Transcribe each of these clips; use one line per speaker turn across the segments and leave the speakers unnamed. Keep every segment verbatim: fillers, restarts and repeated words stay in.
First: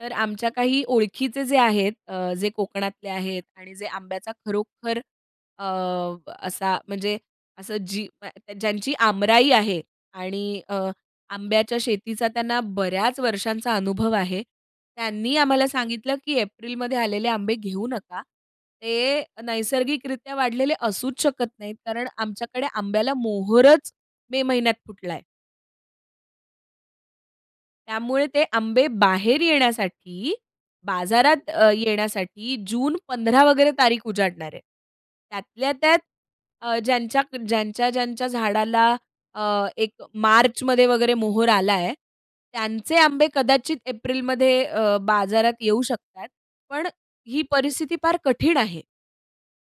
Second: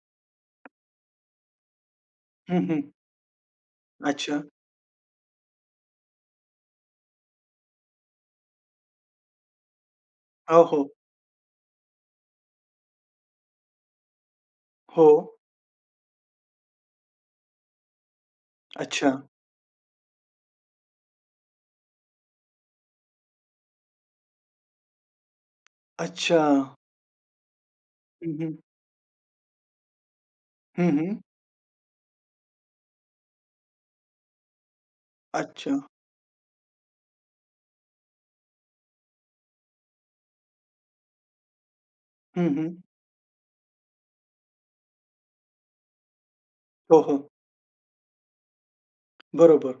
तर आमच्या काही ओळखीचे जे आहेत अ, जे
हं, हं.
कोकणातले आहेत आणि जे आंब्याचा
अच्छा.
खरोखर अ, असा म्हणजे असं जी ज्यांची आंबराई आहे
अ,
आणि अ,
हो.
आंब्याच्या शेतीचा त्यांना बऱ्याच वर्षांचा अनुभव आहे. त्यांनी
हो.
आम्हाला सांगितलं की एप्रिलमध्ये आलेले आंबे घेऊ नका.
अच्छा.
ते नैसर्गिकरित्या वाढलेले असूच शकत नाहीत. कारण आमच्याकडे आंब्याला मोहोरच मे महिन्यात फुटलाय.
अच्छा.
त्यामुळे
हं,
ते
हं.
आंबे बाहेर येण्यासाठी
हं, हं.
बाजारात अ, येण्यासाठी जून पंधरा वगैरे तारीख उजाडणार आहे. त्यातल्या
अच्छा.
त्यात अ, ज्यांच्या ज्यांच्या-ज्यांच्या झाडाला अ, एक मार्चमध्ये वगैरे मोहोर आलाय.
हं, हं.
त्यांचे आंबे कदाचित एप्रिलमध्ये अ, बाजारात येऊ शकतात. पण
हो, हो.
ही परिस्थिती फार कठीण आहे.
बरोबर.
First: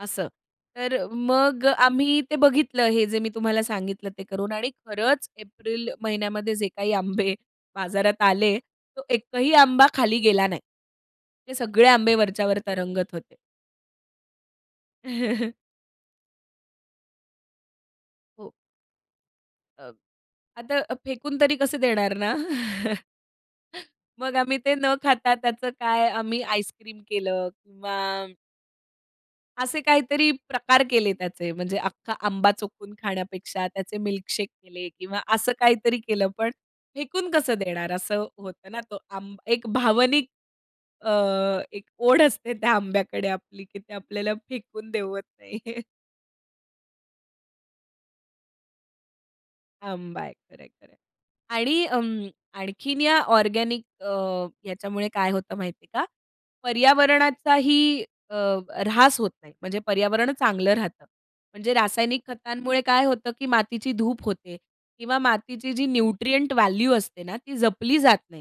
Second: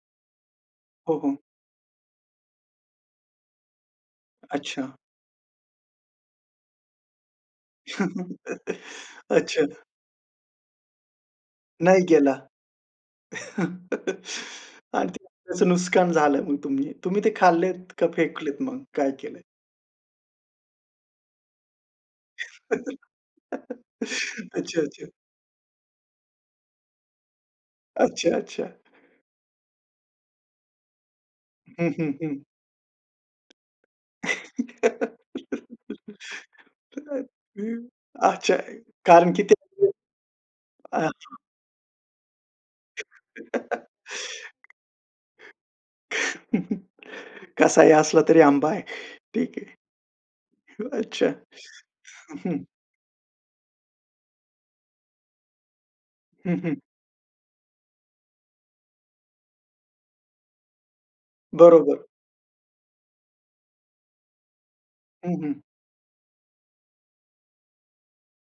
असं. तर
हो, हो.
मग आम्ही ते बघितलं हे जे मी तुम्हाला सांगितलं ते करून आणि
अच्छा.
खरंच एप्रिल महिन्यामध्ये जे काही आंबे बाजारात आले तो एकही
अच्छा.
आंबा खाली गेला नाही. ते सगळे
नाही
आंबे
गेला.
वरच्यावर तरंगत होते.
आणि त्याचं नुस्कान झालं मग तुम्ही, तुम्ही ते खाल्लेत का
हो.
फेकलेत मग? काय केलं?
अ, आता अ, फेकून तरी कसं देणार ना? मग आम्ही ते
अच्छा,
न
अच्छा.
खाता त्याचं काय आम्ही आईसक्रीम केलं किंवा
अच्छा. अच्छा.
असे काहीतरी प्रकार केले त्याचे म्हणजे
हं, हं,
अख्खा
हं.
आंबा चोखून खाण्यापेक्षा त्याचे मिल्कशेक केले किंवा असं काहीतरी केलं. पण फेकून कसं देणार असं
अच्छा.
होतं ना तो
कारण
आंब
की ते
एक भावनिक
अ,
अ,
[unintelligible]
एक ओढ असते त्या आंब्याकडे आपली की ते आपल्याला फेकून देवत नाही.
कसाही असला तरी आंबा आहे. ठीक
आंबा आहे. खरंय, खरंय.
आहे. अच्छा.
आणि अ,
हं, हं.
आणखीन या ऑर्गेनिक अ, ह्याच्यामुळे काय होतं माहितीये का?
हं, हं.
पर्यावरणाचाही अ, ऱ्हास होत नाही. म्हणजे पर्यावरण चांगलं राहतं. म्हणजे
बरोबर.
रासायनिक खतांमुळे काय होतं की मातीची धूप होते किंवा
हं, हं.
मातीची जी न्यूट्रिएंट व्हॅल्यू असते ना ती जपली जात नाही.